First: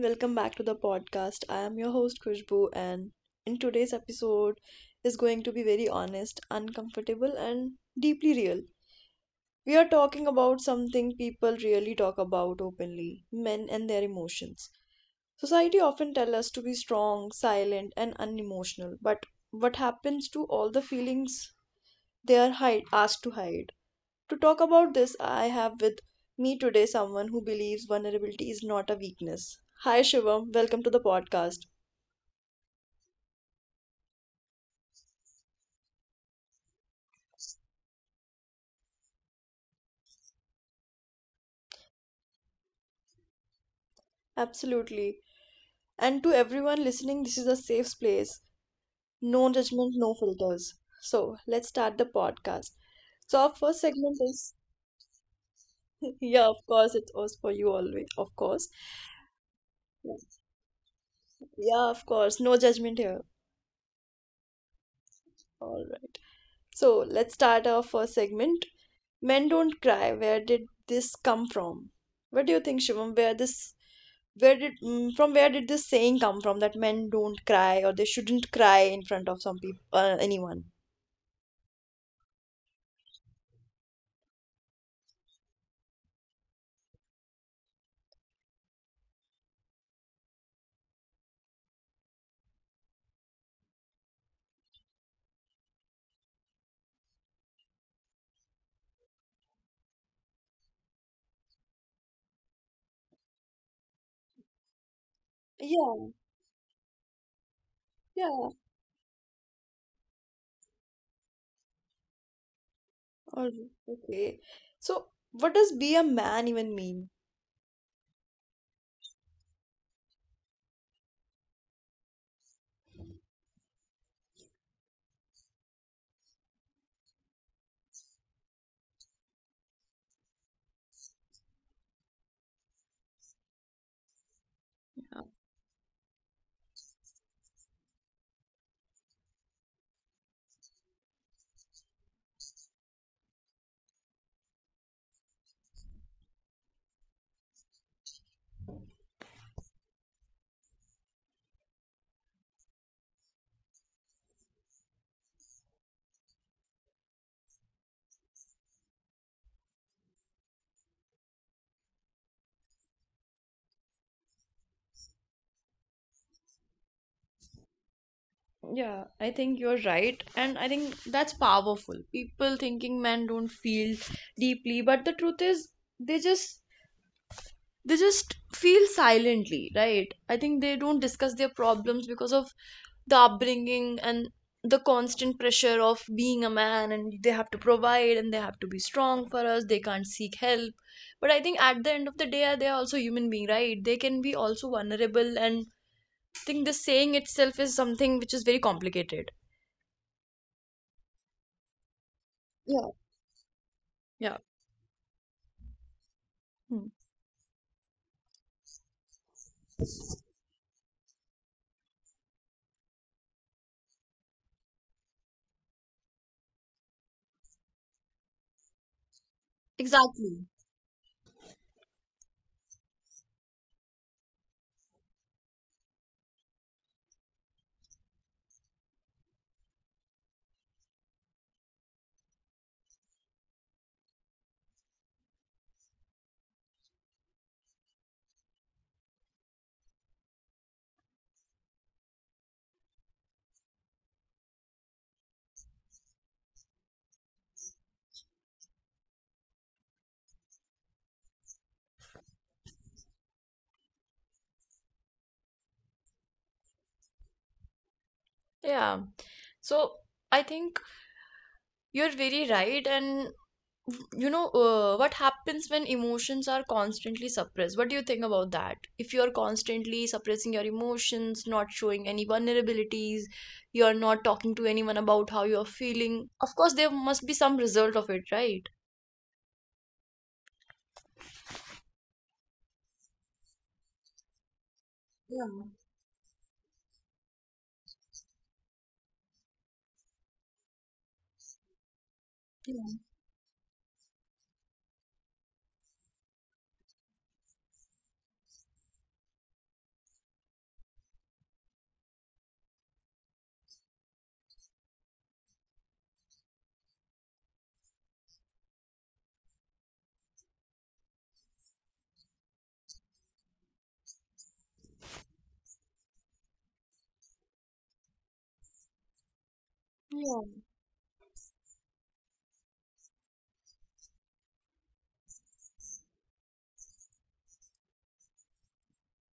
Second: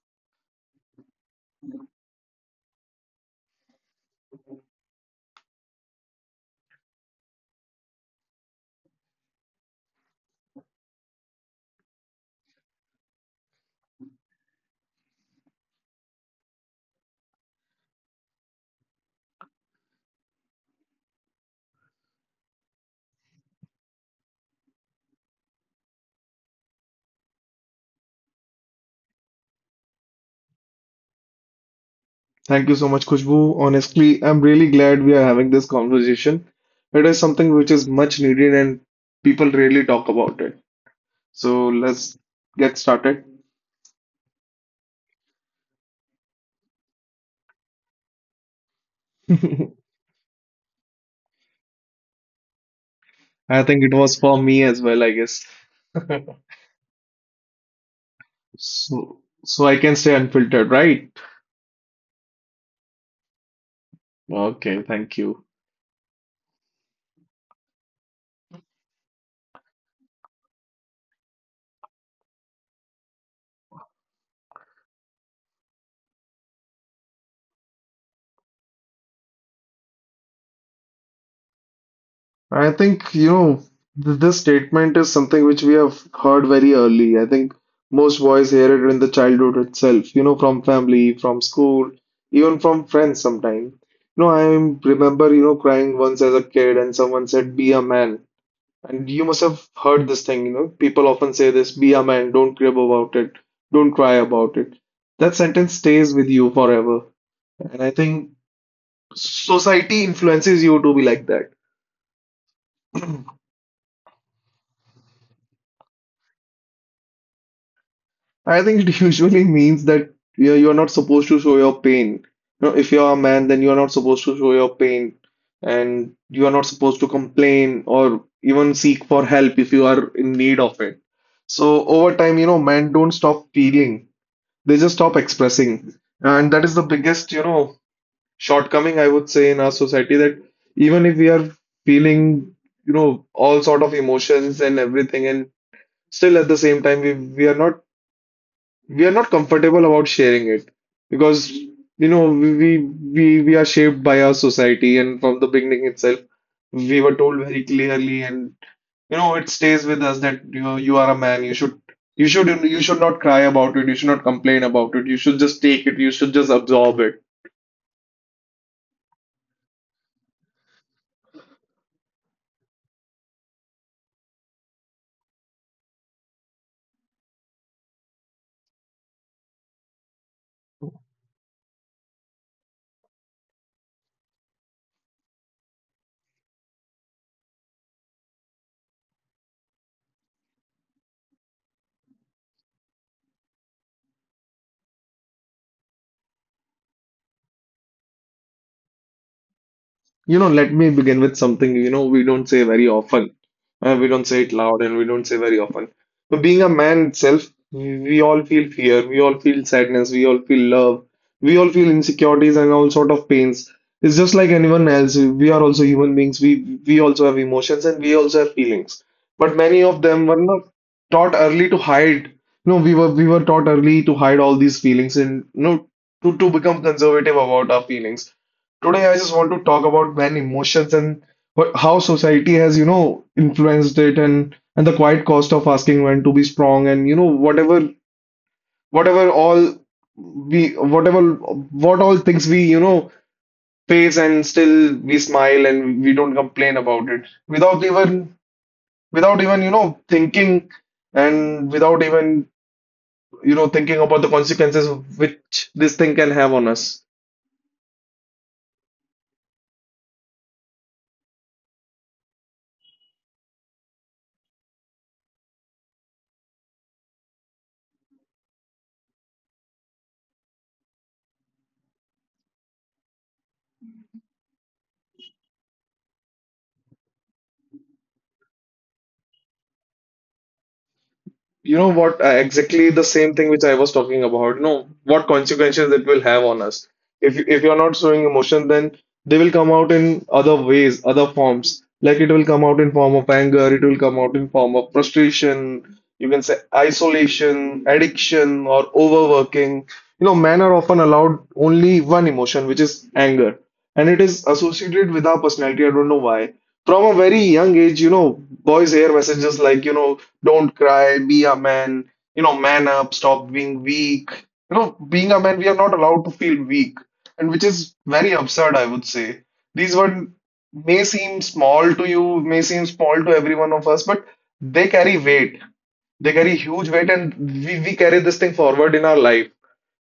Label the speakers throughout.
Speaker 1: welcome back to the podcast. I am your host Khushbu, and in today's episode is going to be very honest, uncomfortable, and deeply real. We are talking about something people really talk about openly men and their emotions. Society often tell us to be strong, silent, and unemotional, but what happens to all the feelings they are asked to hide? To talk about this, I have with me today someone who believes vulnerability is not a weakness. Hi, Shivam. Welcome to the podcast.
Speaker 2: Thank you so much, Khushbu. Honestly, I'm really glad we are having this conversation. It is something which is much needed and people really talk about it. So let's get started.
Speaker 1: Absolutely. And to everyone listening, this is a safe space.
Speaker 2: I
Speaker 1: No judgment, no filters. So, let's start the podcast. So, our first
Speaker 2: think it was
Speaker 1: segment
Speaker 2: for
Speaker 1: is
Speaker 2: me as well, I guess.
Speaker 1: yeah, of course, it was for you always, of course.
Speaker 2: So I can stay unfiltered, right?
Speaker 1: Yeah, of course, no judgment here.
Speaker 2: Okay, thank you.
Speaker 1: All right. So let's start our first segment. Men don't cry. Where did this come from? What do you think, Shivam? Where this, where did, mm, from where did this saying come from that men don't cry or they shouldn't cry in front of some people, anyone?
Speaker 2: I think, this statement is something which we have heard very early. I think most boys hear it in the childhood itself, from family, from school, even from friends sometimes. I remember, crying once as a kid and someone said, be a man. And you must have heard this thing, people often say this, be a man, don't crib about it, don't cry about it. That sentence
Speaker 1: Yeah,
Speaker 2: stays with you forever. And I think
Speaker 1: yeah.
Speaker 2: society influences you to be like that.
Speaker 1: All right. Okay. So what does be a man even mean?
Speaker 2: I think it usually means that you're not supposed to show your pain. If you're a man, then you're not supposed to show your pain, and you are not supposed to complain or even seek for help if you are in need of it. So over time, men don't stop feeling. They just stop expressing. And that is the biggest, shortcoming I would say in our society, that even if we are feeling, all sort of emotions and everything, and still at the same time, we are not comfortable about sharing it, because we are shaped by our society, and from the beginning itself we were told very clearly, and it stays with us that you are a man. You should not cry about it, you should not complain about it, you should just take it, you should just absorb it.
Speaker 1: Yeah, I think you're right, and I think that's powerful. People thinking men don't feel deeply, but the truth is they just they just feel silently, right? I think they don't discuss their problems because of the upbringing and the constant pressure of being a man, and they have to provide and they have to be strong for us, they can't seek help. But I think at the end of the day, they are also human being, right? They can be also vulnerable. And I think the saying itself is something which is very complicated.
Speaker 2: Let me begin with something, we don't say very often. We don't say it
Speaker 1: Yeah.
Speaker 2: loud and we don't say very often. So, being a man
Speaker 1: Hmm.
Speaker 2: itself, we all feel fear, we all feel sadness, we all feel love, we all feel insecurities and all sort of pains. It's just like anyone else. We are also human beings. We also have emotions, and we also have feelings. But many of them were not
Speaker 1: Exactly.
Speaker 2: taught early to hide. No, we were taught early to hide all these feelings, and no to become conservative about our feelings. Today, I just want to talk about when emotions and how society has, influenced it, and the quiet cost of asking when to be strong, and whatever all we whatever what all things we face, and still we smile and we don't complain about it, without even thinking, and without even thinking about the consequences which this thing can have on us.
Speaker 1: Yeah. So I think you're very right. And what happens when emotions are constantly suppressed? What do you think about that? If you're constantly suppressing your emotions, not showing any vulnerabilities, you're not talking to anyone about how you're feeling, of course, there must be some result of it, right?
Speaker 2: You know what? Exactly the same thing which I was talking about. You know what consequences it will have on us. If
Speaker 1: Yeah.
Speaker 2: you are not showing emotion, then they will come out in other ways, other forms. Like it will come out in form of anger. It will come out in
Speaker 1: Yeah.
Speaker 2: form of frustration. You can say isolation, addiction, or overworking. Men are often allowed only one emotion, which is anger, and it is associated with our personality. I don't know why from a very young age, boys hear messages like, don't cry, be a man, man up, stop being weak. Being a man, we are not allowed to feel weak, and which is very absurd, I would say. These words may
Speaker 1: Yeah.
Speaker 2: seem small to you, may seem small to every one of us, but they carry weight. They carry huge weight, and we carry this thing forward in our life.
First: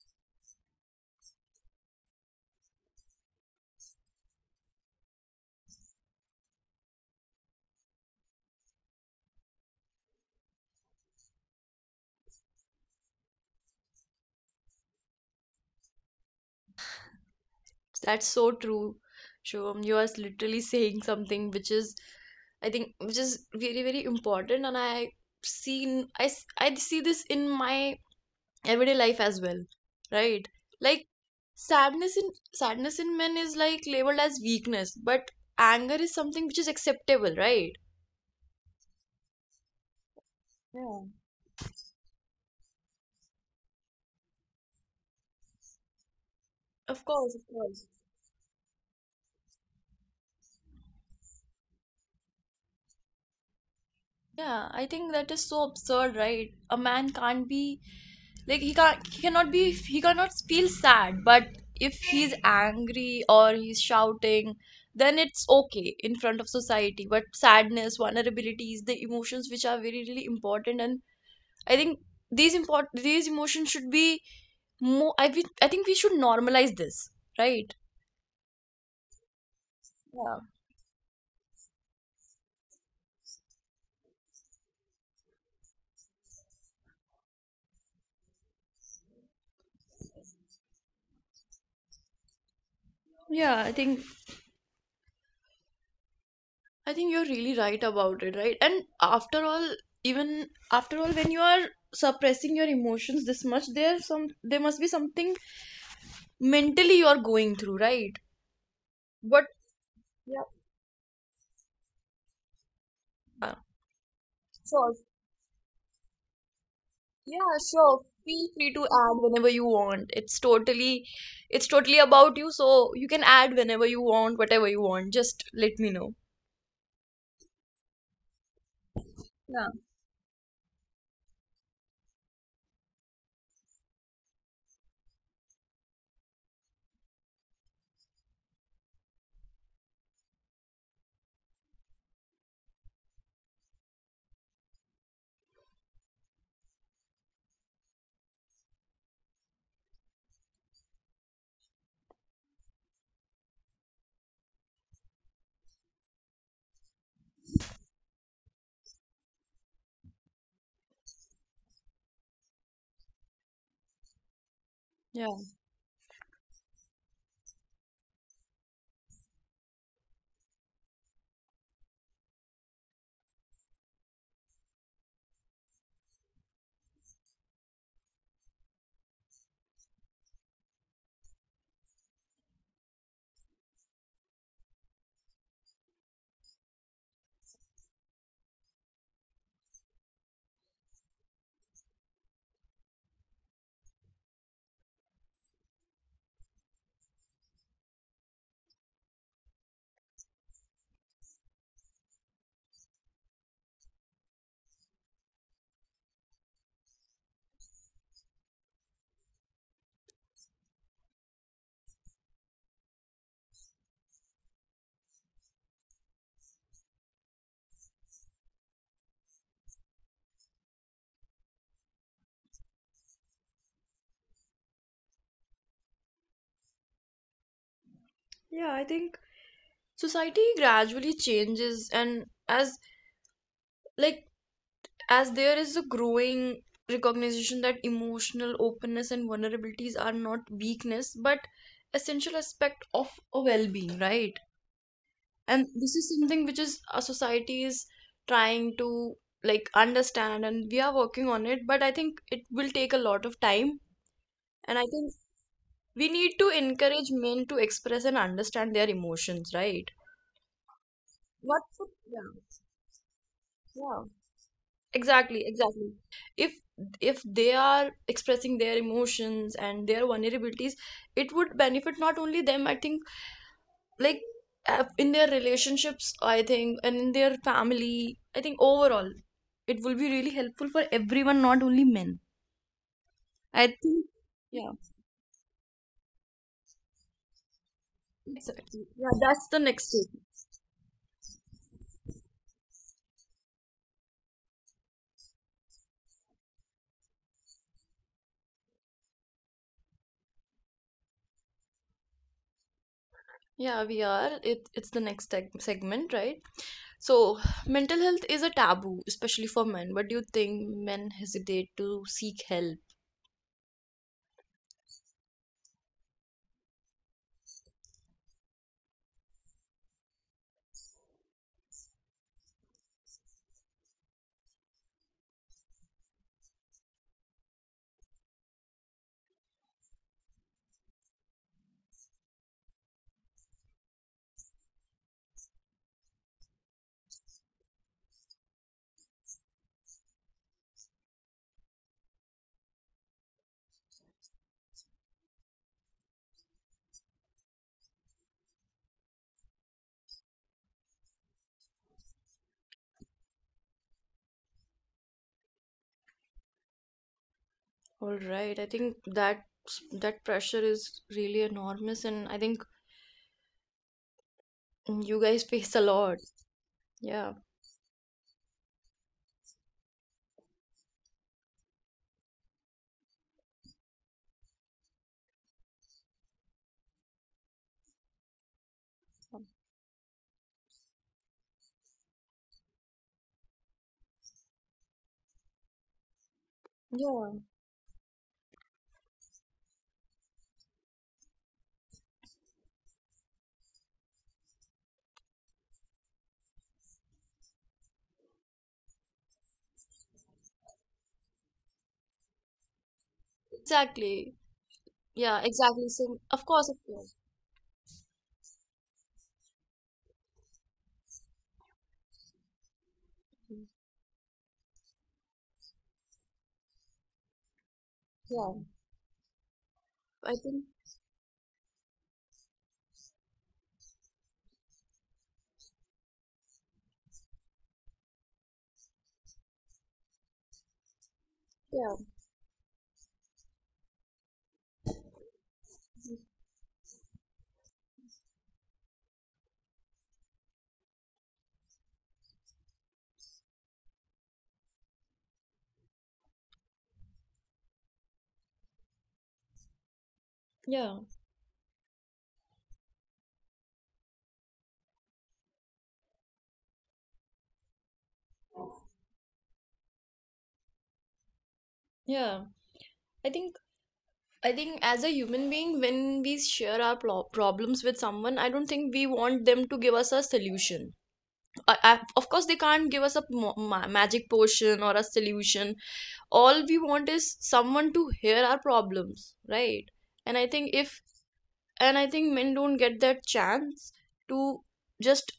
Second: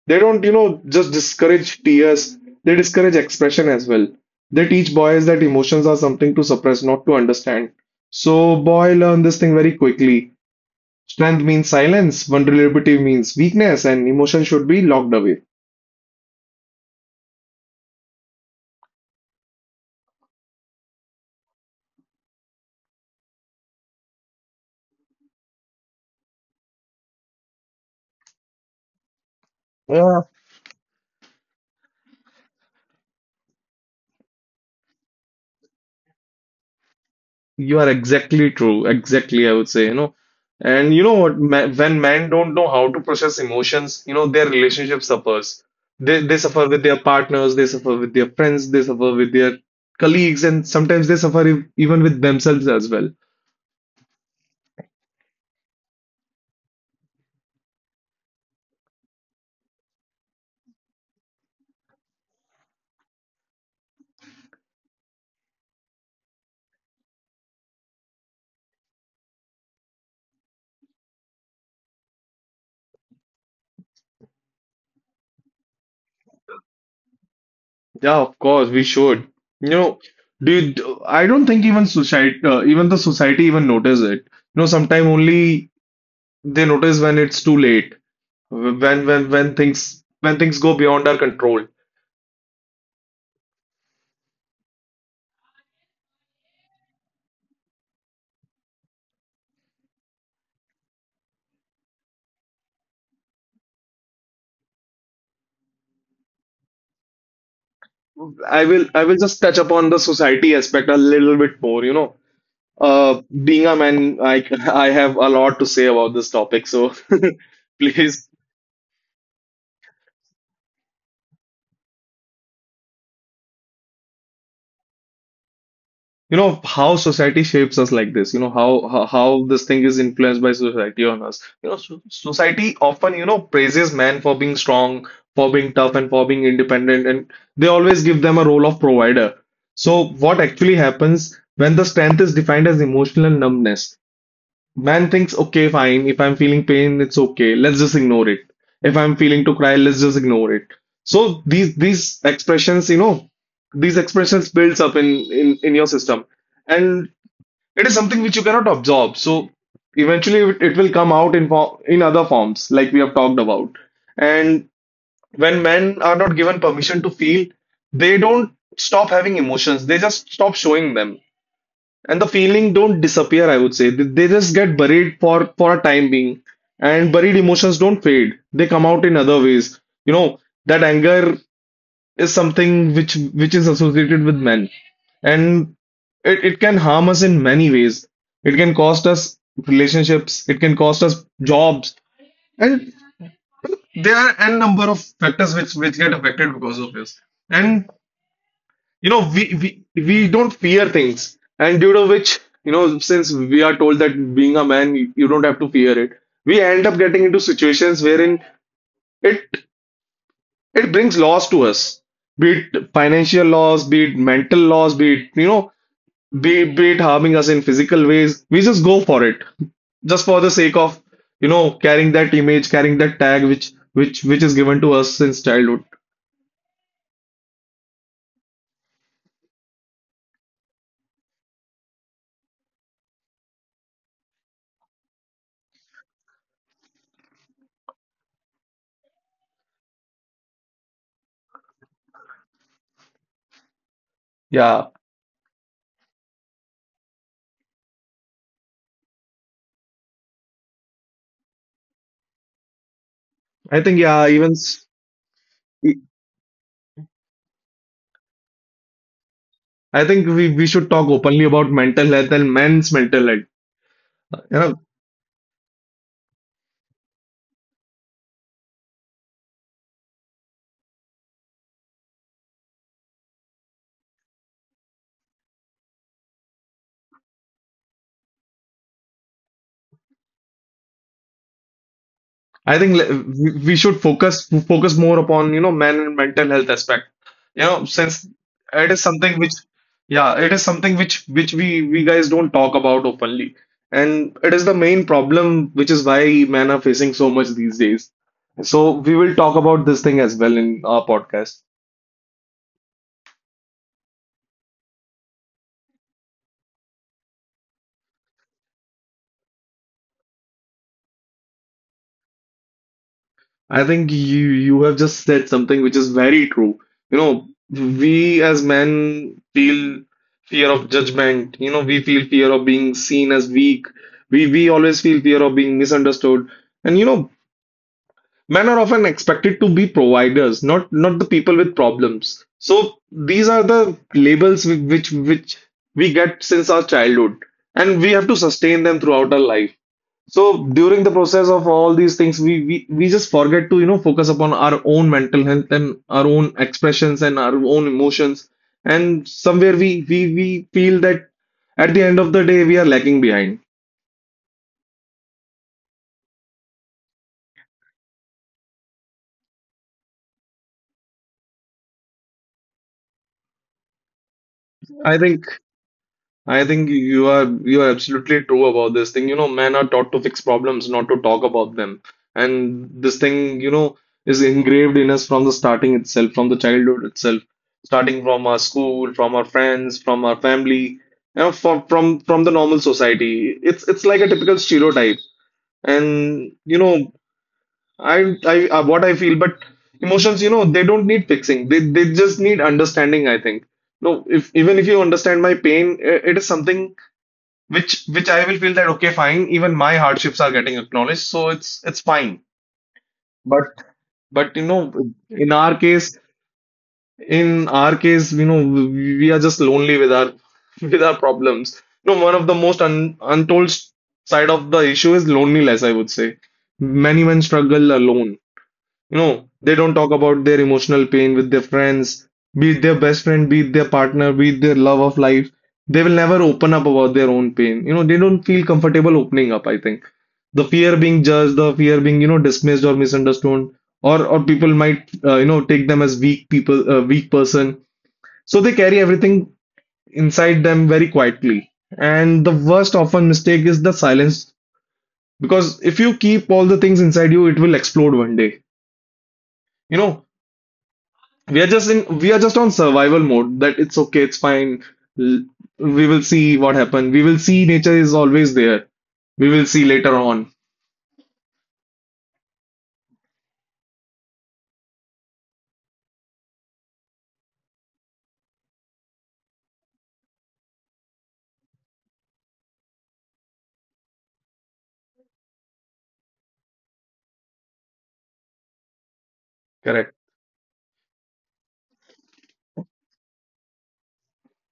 Speaker 2: They don't, just discourage tears, they discourage expression as well. They teach boys that emotions are something to suppress, not to understand. So, boy learn this thing very quickly. Strength means silence, vulnerability means weakness, and emotion should be locked away.
Speaker 1: That's so true, Shivam. You are literally saying something which is, I think, which is very, very important. And I see this in my everyday life as well, right? Like sadness in men is like labeled as weakness, but anger is something which is acceptable, right?
Speaker 2: You are exactly true. Exactly, I would say.
Speaker 1: Yeah.
Speaker 2: And you know what? When men don't know how to process emotions, their relationship suffers. They
Speaker 1: Of
Speaker 2: suffer
Speaker 1: course, of
Speaker 2: with their
Speaker 1: course.
Speaker 2: partners, they suffer with their friends, they suffer with their colleagues, and sometimes they suffer even with themselves as well.
Speaker 1: Yeah, I think that is so absurd, right? A man can't be like he can't he cannot be he cannot feel sad, but if he's angry or he's shouting, then it's okay in front of society. But sadness, vulnerabilities, the emotions which are very really important, and I think these emotions should be more. I think we should normalize this, right?
Speaker 2: Yeah, of course, we should. You
Speaker 1: Yeah,
Speaker 2: know, Dude, I don't think even society, even the society even notice it. Sometimes only they notice when it's too late, when things go beyond our control.
Speaker 1: yeah. I think you're really right about it, right? And after all, even after all, when you are suppressing your emotions this much, there must be something mentally you're going through, right?
Speaker 2: I will
Speaker 1: But
Speaker 2: I will just touch
Speaker 1: yeah,
Speaker 2: upon the society aspect a little bit more.
Speaker 1: uh,
Speaker 2: Being a man,
Speaker 1: sure.
Speaker 2: I I have a lot to say about this topic,
Speaker 1: Yeah,
Speaker 2: so
Speaker 1: sure. Feel free to
Speaker 2: please,
Speaker 1: add whenever you want. It's totally about you, so you can add whenever you want, whatever you want. Just let me know.
Speaker 2: how society shapes us like this, you know, how how,
Speaker 1: Yeah.
Speaker 2: how this thing is influenced by society on us. So society often, praises men for being strong, for being tough, and for being independent, and they always give them a role of provider. So what actually happens when the strength is defined as emotional numbness? Man thinks, okay, fine. If I'm feeling pain, it's okay. Let's just ignore it. If I'm feeling to cry, let's just ignore it. So these expressions builds up in your system, and it is something which you cannot absorb. So eventually, it will come out in form in other forms, like we have talked about. And
Speaker 1: Yeah.
Speaker 2: when men are not given permission to feel, they don't stop having emotions. They just stop showing them, and the feeling don't disappear, I would say. They just get buried for a time being, and buried emotions don't fade. They come out in other ways, you know that anger is something which is associated with men, and it can harm us in many ways. It can cost us relationships, it can cost us jobs, and there are n number of factors which get affected because of this. And you know we, we don't fear things, and due to which, since we are told that being a man, you don't have to fear it, we end up getting into situations wherein it it brings loss to us, be it financial loss, be it mental loss, be it you know be it harming us in physical ways, we just go for it, just for the sake of carrying that image, carrying that tag which is given to us since childhood.
Speaker 1: Yeah, I think society gradually changes, and like as there is a growing recognition that emotional openness and vulnerabilities are not weakness but essential aspect of a well-being, right?
Speaker 2: Yeah,
Speaker 1: And this is something which is our society is trying to like understand, and we are working on it, but I think it will take a lot of time.
Speaker 2: I think
Speaker 1: And I
Speaker 2: yeah
Speaker 1: think
Speaker 2: even s-
Speaker 1: we need to encourage men to express and understand their emotions, right?
Speaker 2: I think we should
Speaker 1: What
Speaker 2: talk
Speaker 1: would,
Speaker 2: openly
Speaker 1: yeah,
Speaker 2: about mental health and men's mental
Speaker 1: yeah.
Speaker 2: health. You know,
Speaker 1: Exactly, exactly. If if they are expressing their emotions and their vulnerabilities, it would benefit not only them, I think, like in their relationships, I think, and in their family, I think overall, it will be really helpful for everyone, not only men.
Speaker 2: I think
Speaker 1: I think,
Speaker 2: we should
Speaker 1: yeah,
Speaker 2: focus more upon, men and mental health aspect. Since
Speaker 1: exactly. Yeah, that's
Speaker 2: it is
Speaker 1: the next
Speaker 2: something which,
Speaker 1: step.
Speaker 2: yeah, it is something which we guys don't talk about openly, and it is the main problem, which is why men are facing so much these days. So we will talk about this thing as well in our podcast.
Speaker 1: Yeah, we are. It's the next segment, right? So, mental health is a taboo, especially for men. But do you think men hesitate to seek help?
Speaker 2: I think you have just said something which is very true. We as men feel fear of judgment. We feel fear of being seen as weak. We always feel fear of being misunderstood. And men are often expected to be providers, not the people with problems. So these are the labels which we get since our childhood, and we have to sustain them throughout our life. So during the process of all these things, we just forget to focus upon our own mental health and our own expressions and our own emotions, and somewhere we feel that at the end of the day we are lagging behind.
Speaker 1: All right. I think that that pressure is really enormous, and I think you guys face
Speaker 2: I
Speaker 1: a
Speaker 2: think
Speaker 1: lot.
Speaker 2: I
Speaker 1: Yeah.
Speaker 2: think you are absolutely true about this thing. Men are taught to fix problems, not to talk about them. And this thing, is engraved in us from the starting itself, from the childhood itself, starting from our school, from our friends, from our family, from from the normal society. It's like a typical stereotype. And
Speaker 1: Yeah.
Speaker 2: I what I feel, but emotions, they don't need fixing. They just need understanding, I think. No, if even if you understand my pain, it is something which I will feel that okay, fine, even my hardships are getting acknowledged, so it's fine. But
Speaker 1: Exactly.
Speaker 2: but you
Speaker 1: Yeah.
Speaker 2: know,
Speaker 1: Exactly. So,
Speaker 2: in
Speaker 1: of
Speaker 2: our
Speaker 1: course, of
Speaker 2: case,
Speaker 1: course.
Speaker 2: we are just lonely with our with our problems. No one of the most untold side of the issue is loneliness, I would say. Many men
Speaker 1: Yeah.
Speaker 2: struggle alone, you know,
Speaker 1: I
Speaker 2: they don't
Speaker 1: think.
Speaker 2: talk about their emotional pain with their friends, be it their best friend, be it their partner, be it their love of life. They will never open up about their own pain. You know, they don't feel comfortable opening up, I think. The fear being
Speaker 1: Yeah.
Speaker 2: judged, the fear being, you know, dismissed or misunderstood, or people might, you know, take them as weak people, weak person. So they carry everything inside them very quietly. And the worst often mistake is the silence because if you keep all the things inside you, it will explode one day. You know,
Speaker 1: Yeah.
Speaker 2: We are just on survival mode that it's okay, it's fine. L- We will see what happens. We will see nature is always there. We will see later on.
Speaker 1: Yeah. I think. I think as a human being, when we share our problems with someone, I don't think we want them to give us a solution. Of course, they can't give us a magic potion or a solution. All we want is someone to hear our problems, right? and i think
Speaker 2: Correct.
Speaker 1: if and I think men don't get that chance to just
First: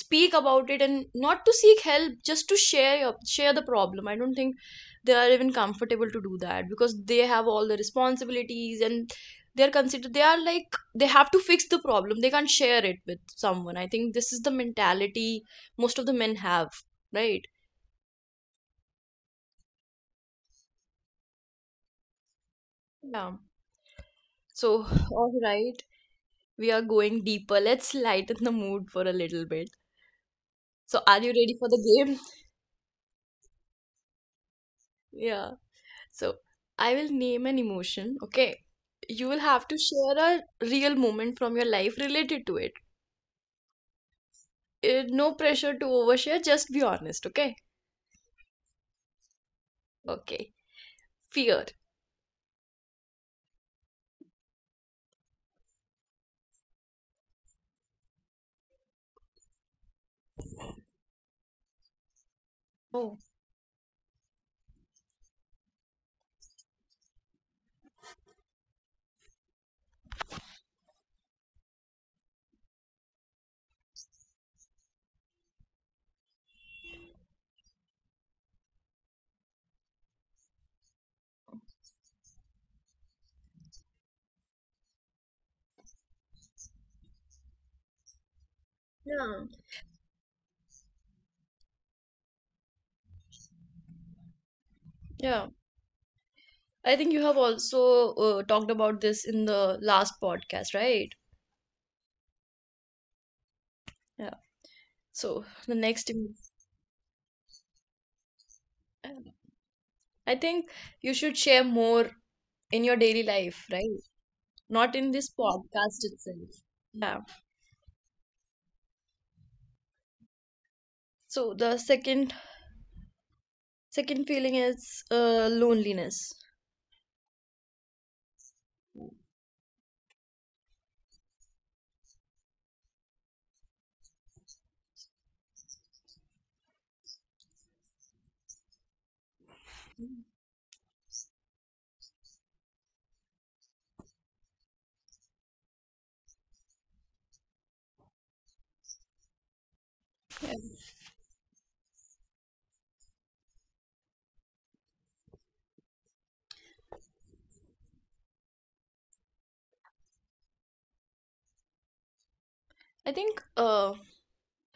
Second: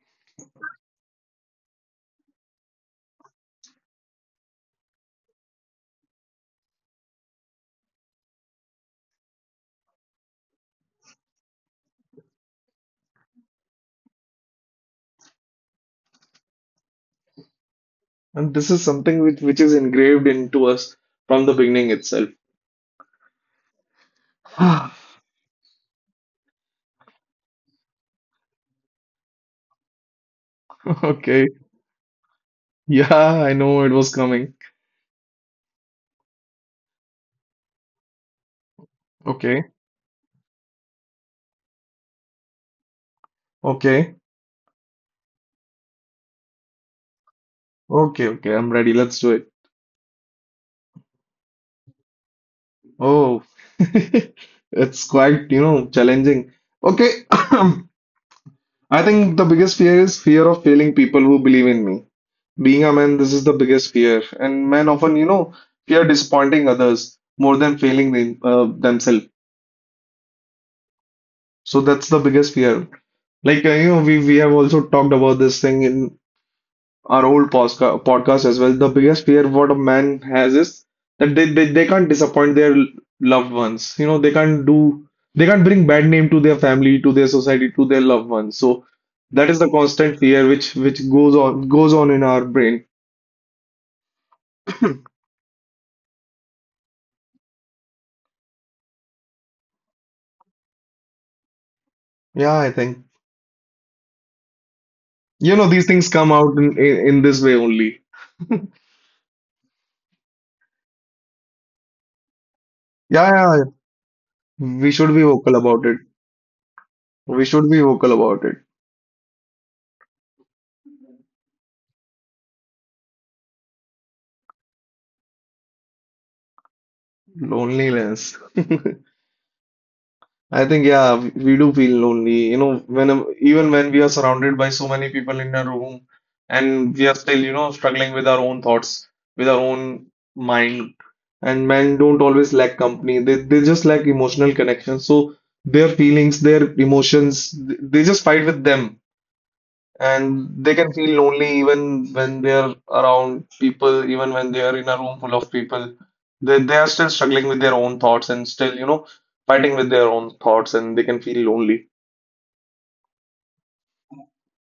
Speaker 1: speak about it and not to seek help, just to share your, share the problem. I don't think they are even comfortable to do that because they have all the responsibilities and they're considered, they are like they have to fix the problem, they can't share it with someone. I think this is the mentality most of the men have, right?
Speaker 2: And this is something which is engraved into us from the beginning itself.
Speaker 1: Yeah. So all right, we are going deeper. Let's lighten the mood for a little bit. So, are you
Speaker 2: Okay.
Speaker 1: ready for the game?
Speaker 2: Yeah, I know it was coming.
Speaker 1: Yeah. So, I will name an emotion, okay? You will
Speaker 2: Okay.
Speaker 1: have to share a real moment from your life related to it.
Speaker 2: Okay.
Speaker 1: Eh, no pressure to overshare, just be honest, okay?
Speaker 2: Okay. Okay. I'm ready. Let's do it.
Speaker 1: Okay. Fear.
Speaker 2: Oh, it's quite, you know, challenging. Okay. I think the biggest fear is fear of failing people who believe in me. Being a man,
Speaker 1: Oh,
Speaker 2: this is the biggest fear, and men often, you know, fear disappointing others more than failing them, themselves. So that's the biggest fear. Like you know, we have also talked about this thing in our old podcast as well. The biggest fear what a man has is that they can't disappoint their loved ones. You know, they can't bring bad name to their family, to their society, to their loved ones. So
Speaker 1: yeah.
Speaker 2: that is the constant fear which goes on in our brain.
Speaker 1: Yeah. I think you have also talked about this in the last podcast, right?
Speaker 2: Yeah, I think
Speaker 1: Yeah. So,
Speaker 2: you know
Speaker 1: the
Speaker 2: these things
Speaker 1: next.
Speaker 2: come out in in this way only.
Speaker 1: I think you should share more in your daily
Speaker 2: Yeah, yeah,
Speaker 1: life, right?
Speaker 2: yeah. We
Speaker 1: Not
Speaker 2: should
Speaker 1: in
Speaker 2: be
Speaker 1: this
Speaker 2: vocal about it.
Speaker 1: podcast itself. Yeah.
Speaker 2: We should be vocal about it.
Speaker 1: So the second feeling is loneliness.
Speaker 2: Loneliness. I think yeah, we do feel lonely. You know, when even when we are surrounded by so many people in a room, and we are still, you know, struggling with our own thoughts, with our own mind. And men don't always lack company. They just lack emotional connection. So their feelings, their emotions, they just fight with them, and they can feel lonely even when they're around people, even when they are in a room full of people. They are still struggling with their own thoughts and still, you know, fighting with their own thoughts, and they can feel lonely.
Speaker 1: I think uh,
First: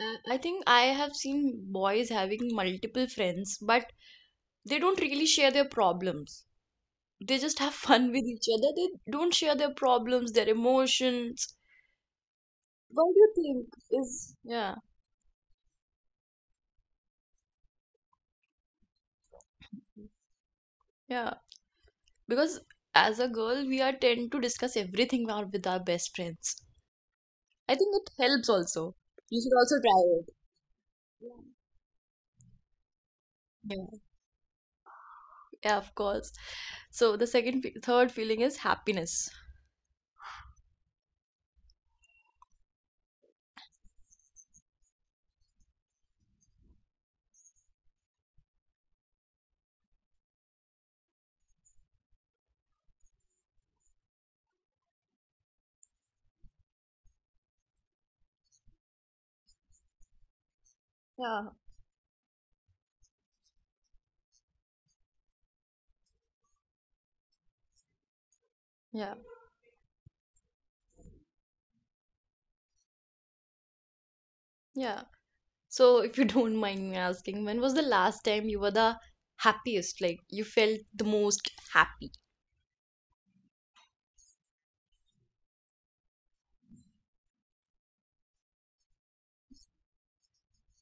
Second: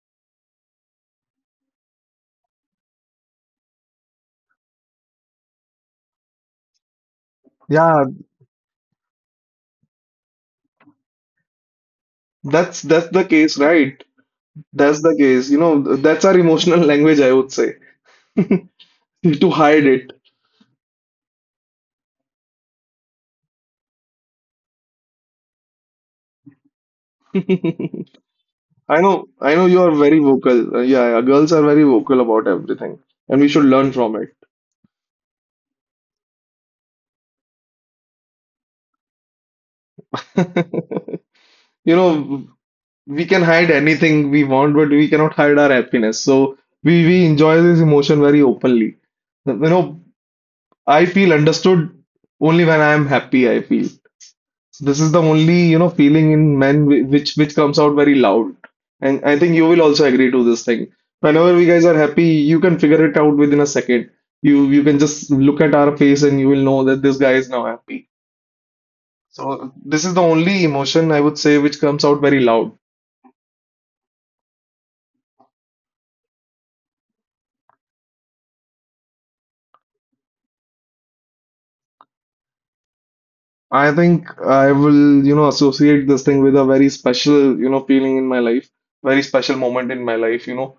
Speaker 1: I I think I have seen boys having multiple friends, but they don't really share their problems. They just have
Speaker 2: Yeah,
Speaker 1: fun with each other. They don't share their problems, their emotions.
Speaker 2: that's
Speaker 1: Why do
Speaker 2: the
Speaker 1: you
Speaker 2: case,
Speaker 1: think
Speaker 2: right?
Speaker 1: is Yeah,
Speaker 2: That's the case. You know, that's our emotional language, I would say, to hide it.
Speaker 1: yeah. Because as a girl, we are tend to discuss everything out with our best friends. I think it helps also. You
Speaker 2: I
Speaker 1: should
Speaker 2: know
Speaker 1: also
Speaker 2: you are
Speaker 1: try
Speaker 2: very
Speaker 1: it.
Speaker 2: vocal. Yeah, yeah,
Speaker 1: Yeah.
Speaker 2: girls are very vocal about everything, and we should
Speaker 1: Yeah.
Speaker 2: learn from it.
Speaker 1: Yeah, of course. So the third feeling is happiness.
Speaker 2: You know, we can hide anything we want, but we cannot hide our happiness. So we enjoy this emotion very openly. You know, I feel understood only when I am happy, I feel. This is the only, you know, feeling in men which comes out very loud. And I think you will also agree to this thing.
Speaker 1: Yeah,
Speaker 2: Whenever we guys are happy, you can figure it out within a second. You can just look at our face and you will know that this guy is now happy.
Speaker 1: yeah,
Speaker 2: So this is the only emotion I would say which comes out very loud.
Speaker 1: yeah. So if you don't mind me asking, when was the last time you were the happiest? Like you felt the most happy?
Speaker 2: I think I will, you know, associate this thing with a very special, you know, feeling in my life, very special moment in my life, you know.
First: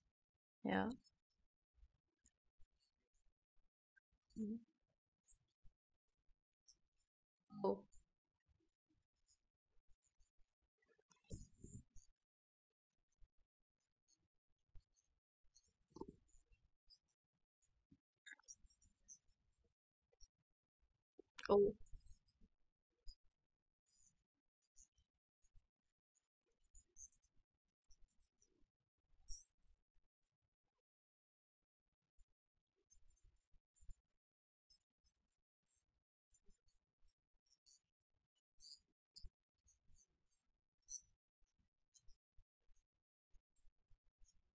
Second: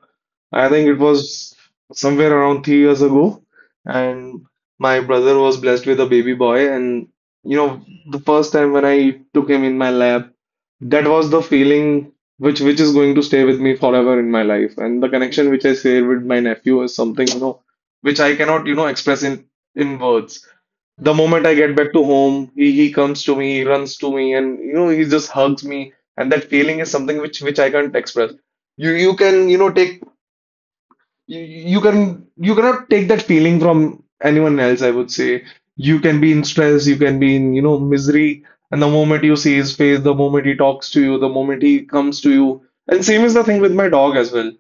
Speaker 2: I think
Speaker 1: Yeah.
Speaker 2: it was somewhere around 3 years ago, and
Speaker 1: Mm.
Speaker 2: my brother was blessed with a baby boy, and you
Speaker 1: Oh,
Speaker 2: know, the first time when I took him in my lap, that was the feeling which is going to stay with me forever in my life, and the connection which I share with my nephew is something, you know, which I cannot, you know, express in words. The moment I get
Speaker 1: oh.
Speaker 2: back to home, he comes to me, he runs to me, and you know, he just hugs me. And that feeling is something which I can't express. You can, you know, take you cannot take that feeling from anyone else, I would say. You can be in stress, you can be in, you know, misery, and the moment you see his face, the moment he talks to you, the moment he comes to you. And same is the thing with my dog as well.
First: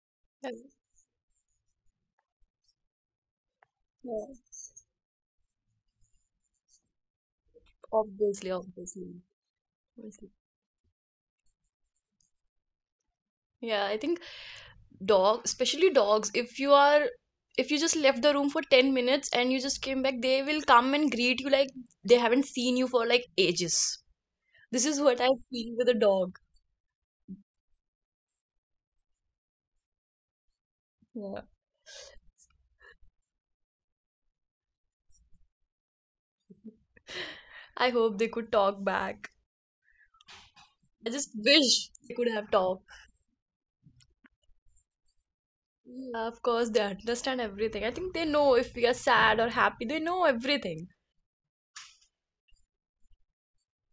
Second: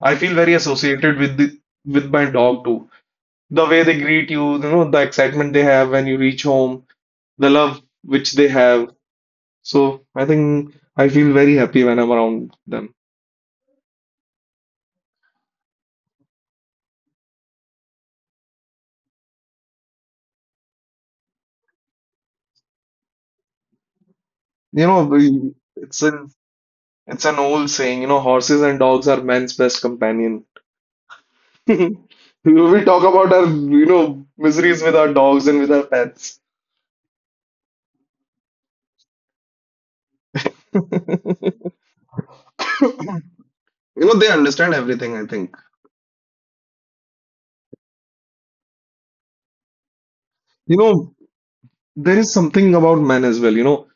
Speaker 2: I feel
Speaker 1: Yeah,
Speaker 2: very associated with the with my dog too. The way they
Speaker 1: yeah.
Speaker 2: greet you, you know, the excitement they have when you reach home, the love which they
Speaker 1: Obviously,
Speaker 2: have.
Speaker 1: obviously,
Speaker 2: So I
Speaker 1: obviously.
Speaker 2: think I feel very happy when I'm around them.
Speaker 1: Yeah, I think dog, especially dogs, if you are, if you just left the room for 10 minutes and you just came back, they will come and greet you like they haven't seen you for like ages.
Speaker 2: You
Speaker 1: This is
Speaker 2: know,
Speaker 1: what I feel with a dog.
Speaker 2: it's an old saying, you know, horses and dogs are man's best companion.
Speaker 1: Yeah.
Speaker 2: We will talk about our, you know, miseries with our dogs and with our pets.
Speaker 1: I hope they could talk back. I just wish they could have talked.
Speaker 2: You know, they understand everything, I think.
Speaker 1: Yeah, of course, they understand everything. I think they know if we are sad or happy. They know
Speaker 2: You
Speaker 1: everything.
Speaker 2: know, there is something about men as well, you know.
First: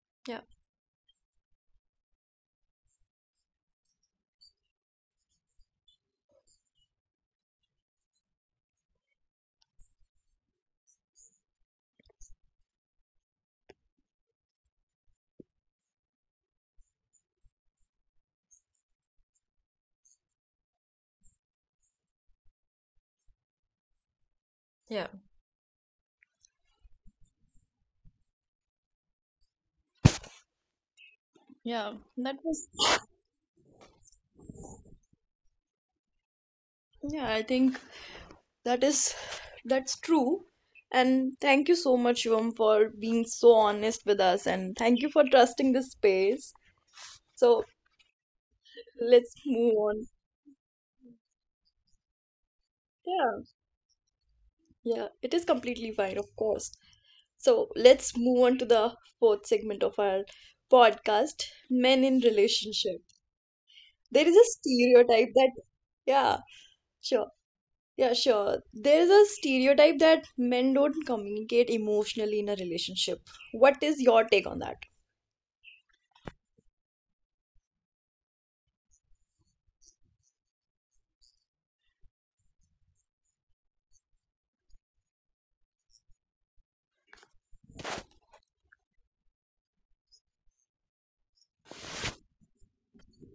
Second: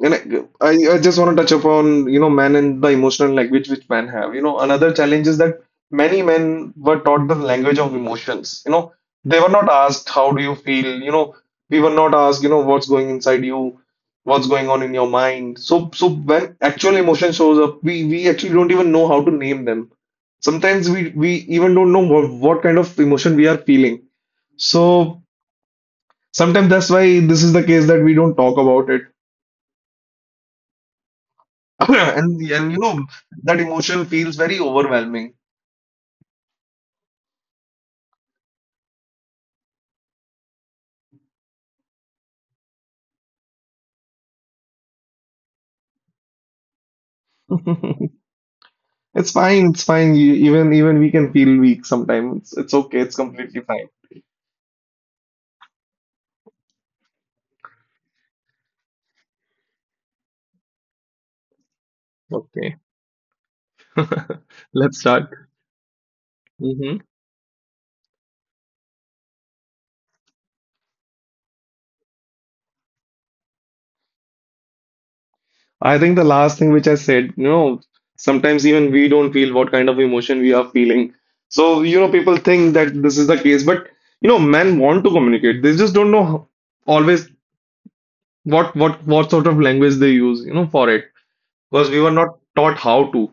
Speaker 2: And
Speaker 1: Yeah,
Speaker 2: I just want to touch upon, you know, men and the emotional language which men have. You know, another challenge is that many men were taught the language of emotions. You know, they were not asked, how do you feel? You know, we were not asked, you know, what's going inside you, what's going on in your mind. So, so when actual emotion shows up, we actually don't even know how to name them. Sometimes we even don't know what kind of emotion we are feeling.
Speaker 1: yeah.
Speaker 2: So sometimes that's why this is the case that we don't talk about it.
Speaker 1: Yeah,
Speaker 2: And
Speaker 1: that was,
Speaker 2: and you know that emotion feels very overwhelming.
Speaker 1: yeah, I think that is, that's true. And thank you so much, Shivam, for being so honest with us. And thank you for trusting this space. So
Speaker 2: It's
Speaker 1: let's
Speaker 2: fine,
Speaker 1: move
Speaker 2: it's
Speaker 1: on.
Speaker 2: fine. You, even we can feel weak sometimes. It's okay. It's
Speaker 1: Yeah,
Speaker 2: completely fine.
Speaker 1: yeah, it is completely fine, of course. So let's move on to the fourth segment of our podcast, men in
Speaker 2: Okay.
Speaker 1: relationship. There is a
Speaker 2: Let's
Speaker 1: stereotype
Speaker 2: start.
Speaker 1: that, yeah,
Speaker 2: Hmm.
Speaker 1: sure. Yeah, sure. There is a stereotype that men don't communicate emotionally in a relationship. What is your take on that?
Speaker 2: I think the last thing which I said, you know, sometimes even we don't feel what kind of emotion we are feeling. So, you know, people think that this is the case, but you know, men want to communicate. They just don't know how- always what sort of language they use, you know, for it. Because we were not taught how to.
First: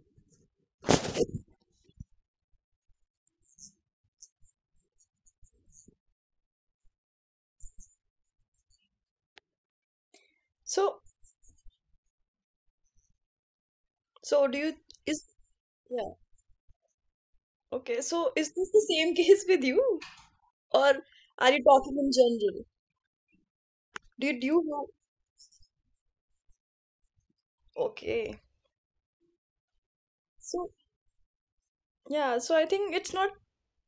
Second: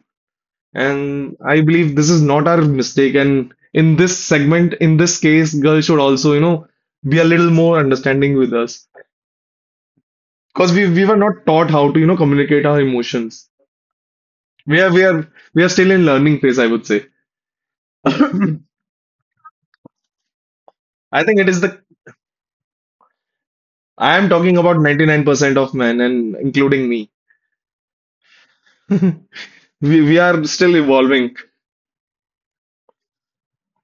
Speaker 2: And I believe this is not our mistake. And in this segment, in this case, girls should also, you know, be a little more understanding with us. Because we
Speaker 1: So,
Speaker 2: we were not taught how to, you know, communicate our emotions.
Speaker 1: so do you
Speaker 2: We are we
Speaker 1: is
Speaker 2: are we are still in
Speaker 1: Yeah.
Speaker 2: learning phase, I would say.
Speaker 1: Okay? So is
Speaker 2: I
Speaker 1: this the same case with you, or
Speaker 2: think it
Speaker 1: are
Speaker 2: is
Speaker 1: you
Speaker 2: the
Speaker 1: talking in general?
Speaker 2: I am
Speaker 1: Did
Speaker 2: talking
Speaker 1: you
Speaker 2: about
Speaker 1: have?
Speaker 2: 99% of men and including me.
Speaker 1: Okay.
Speaker 2: We are
Speaker 1: So
Speaker 2: still evolving.
Speaker 1: yeah, so I think it's not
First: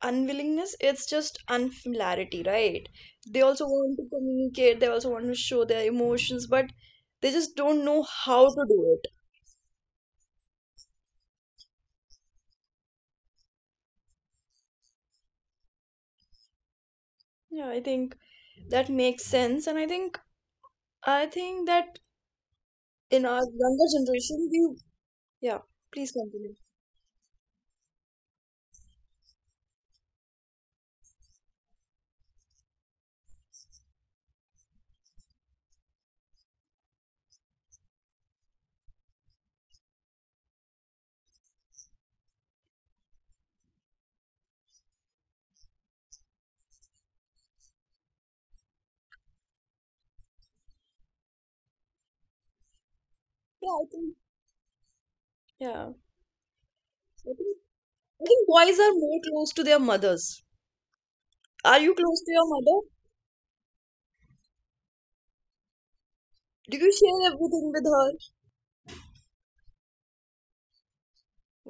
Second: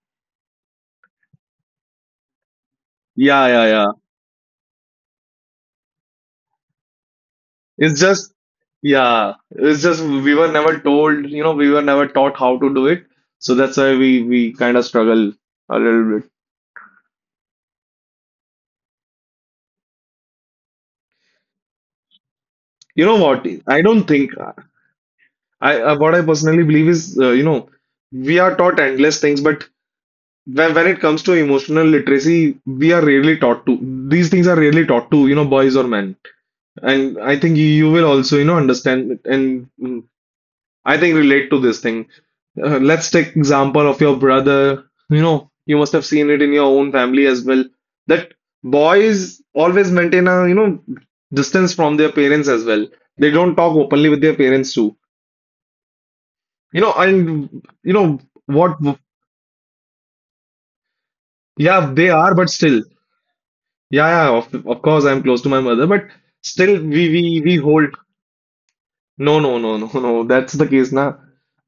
Speaker 1: unwillingness, it's just unfamiliarity, right? They
Speaker 2: Yeah, yeah,
Speaker 1: also
Speaker 2: yeah.
Speaker 1: want to communicate, they also want to show their emotions, but they just don't
Speaker 2: It's
Speaker 1: know
Speaker 2: just,
Speaker 1: how to do it.
Speaker 2: yeah, it's just we were never told, you know, we were never taught how to do it. So that's why we kind of struggle a little bit.
Speaker 1: Yeah, I think that makes sense. And I think I think that
Speaker 2: You know
Speaker 1: in our
Speaker 2: what? I
Speaker 1: younger
Speaker 2: don't think
Speaker 1: generation we yeah
Speaker 2: I
Speaker 1: please
Speaker 2: what I
Speaker 1: continue
Speaker 2: personally believe is, you know, we are taught endless things, but when it comes to emotional literacy, we are rarely taught to. These things are rarely taught to, you know, boys or men. And I think you will also, you know, understand and I think relate to this thing. Let's take example of your brother. You know, you must have seen it in your own family as well. That boys always maintain a, you know, distance from their parents as well. They don't
Speaker 1: yeah
Speaker 2: talk
Speaker 1: I
Speaker 2: openly
Speaker 1: think
Speaker 2: with their parents too.
Speaker 1: yeah
Speaker 2: You know,
Speaker 1: i
Speaker 2: and
Speaker 1: think,
Speaker 2: you know
Speaker 1: I think boys
Speaker 2: what?
Speaker 1: are more close to their mothers. Are you
Speaker 2: Yeah, they
Speaker 1: close to
Speaker 2: are,
Speaker 1: your
Speaker 2: but still,
Speaker 1: mother?
Speaker 2: yeah, yeah. Of course, I'm close to my mother, but
Speaker 1: Do
Speaker 2: still,
Speaker 1: you
Speaker 2: we
Speaker 1: share
Speaker 2: we we
Speaker 1: everything with
Speaker 2: hold.
Speaker 1: her?
Speaker 2: No, No. That's the case, na.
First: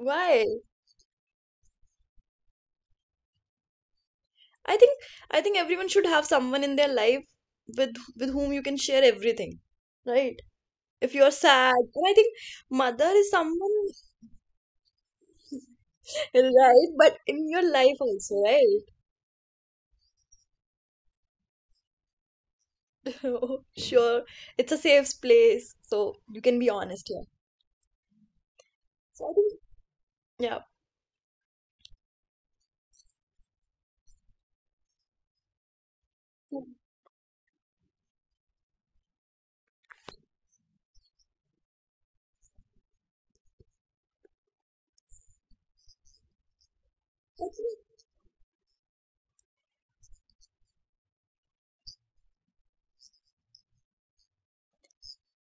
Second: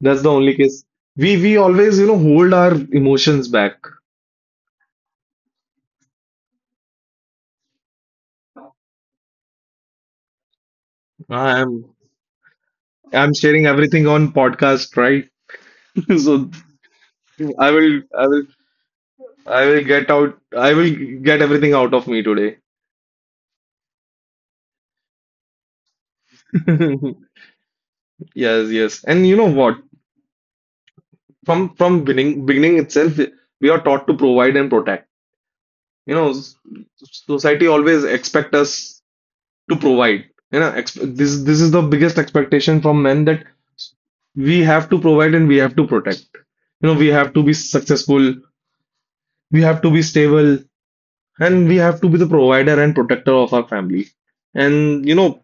Speaker 2: That's the only case. We always, you know, hold our emotions back.
Speaker 1: I think I think everyone should have someone in their life with whom you can share everything, right? If you're sad,
Speaker 2: I'm
Speaker 1: and I think mother is
Speaker 2: I'm sharing
Speaker 1: someone,
Speaker 2: everything on podcast, right? So
Speaker 1: right? But in your
Speaker 2: I
Speaker 1: life
Speaker 2: will I
Speaker 1: also,
Speaker 2: will
Speaker 1: right?
Speaker 2: I will get everything out of me today.
Speaker 1: Oh, sure, it's a safe place, so you can be honest here.
Speaker 2: Yes, yes. And
Speaker 1: So I
Speaker 2: you know
Speaker 1: think,
Speaker 2: what?
Speaker 1: yeah,
Speaker 2: From beginning itself, we are taught to provide and protect. You know, society always expect us to provide. You know, ex this is the biggest expectation from men that we have to provide and we have to protect. You know, we have to be successful, we have to be stable, and we have to be the provider and protector of our family, and you know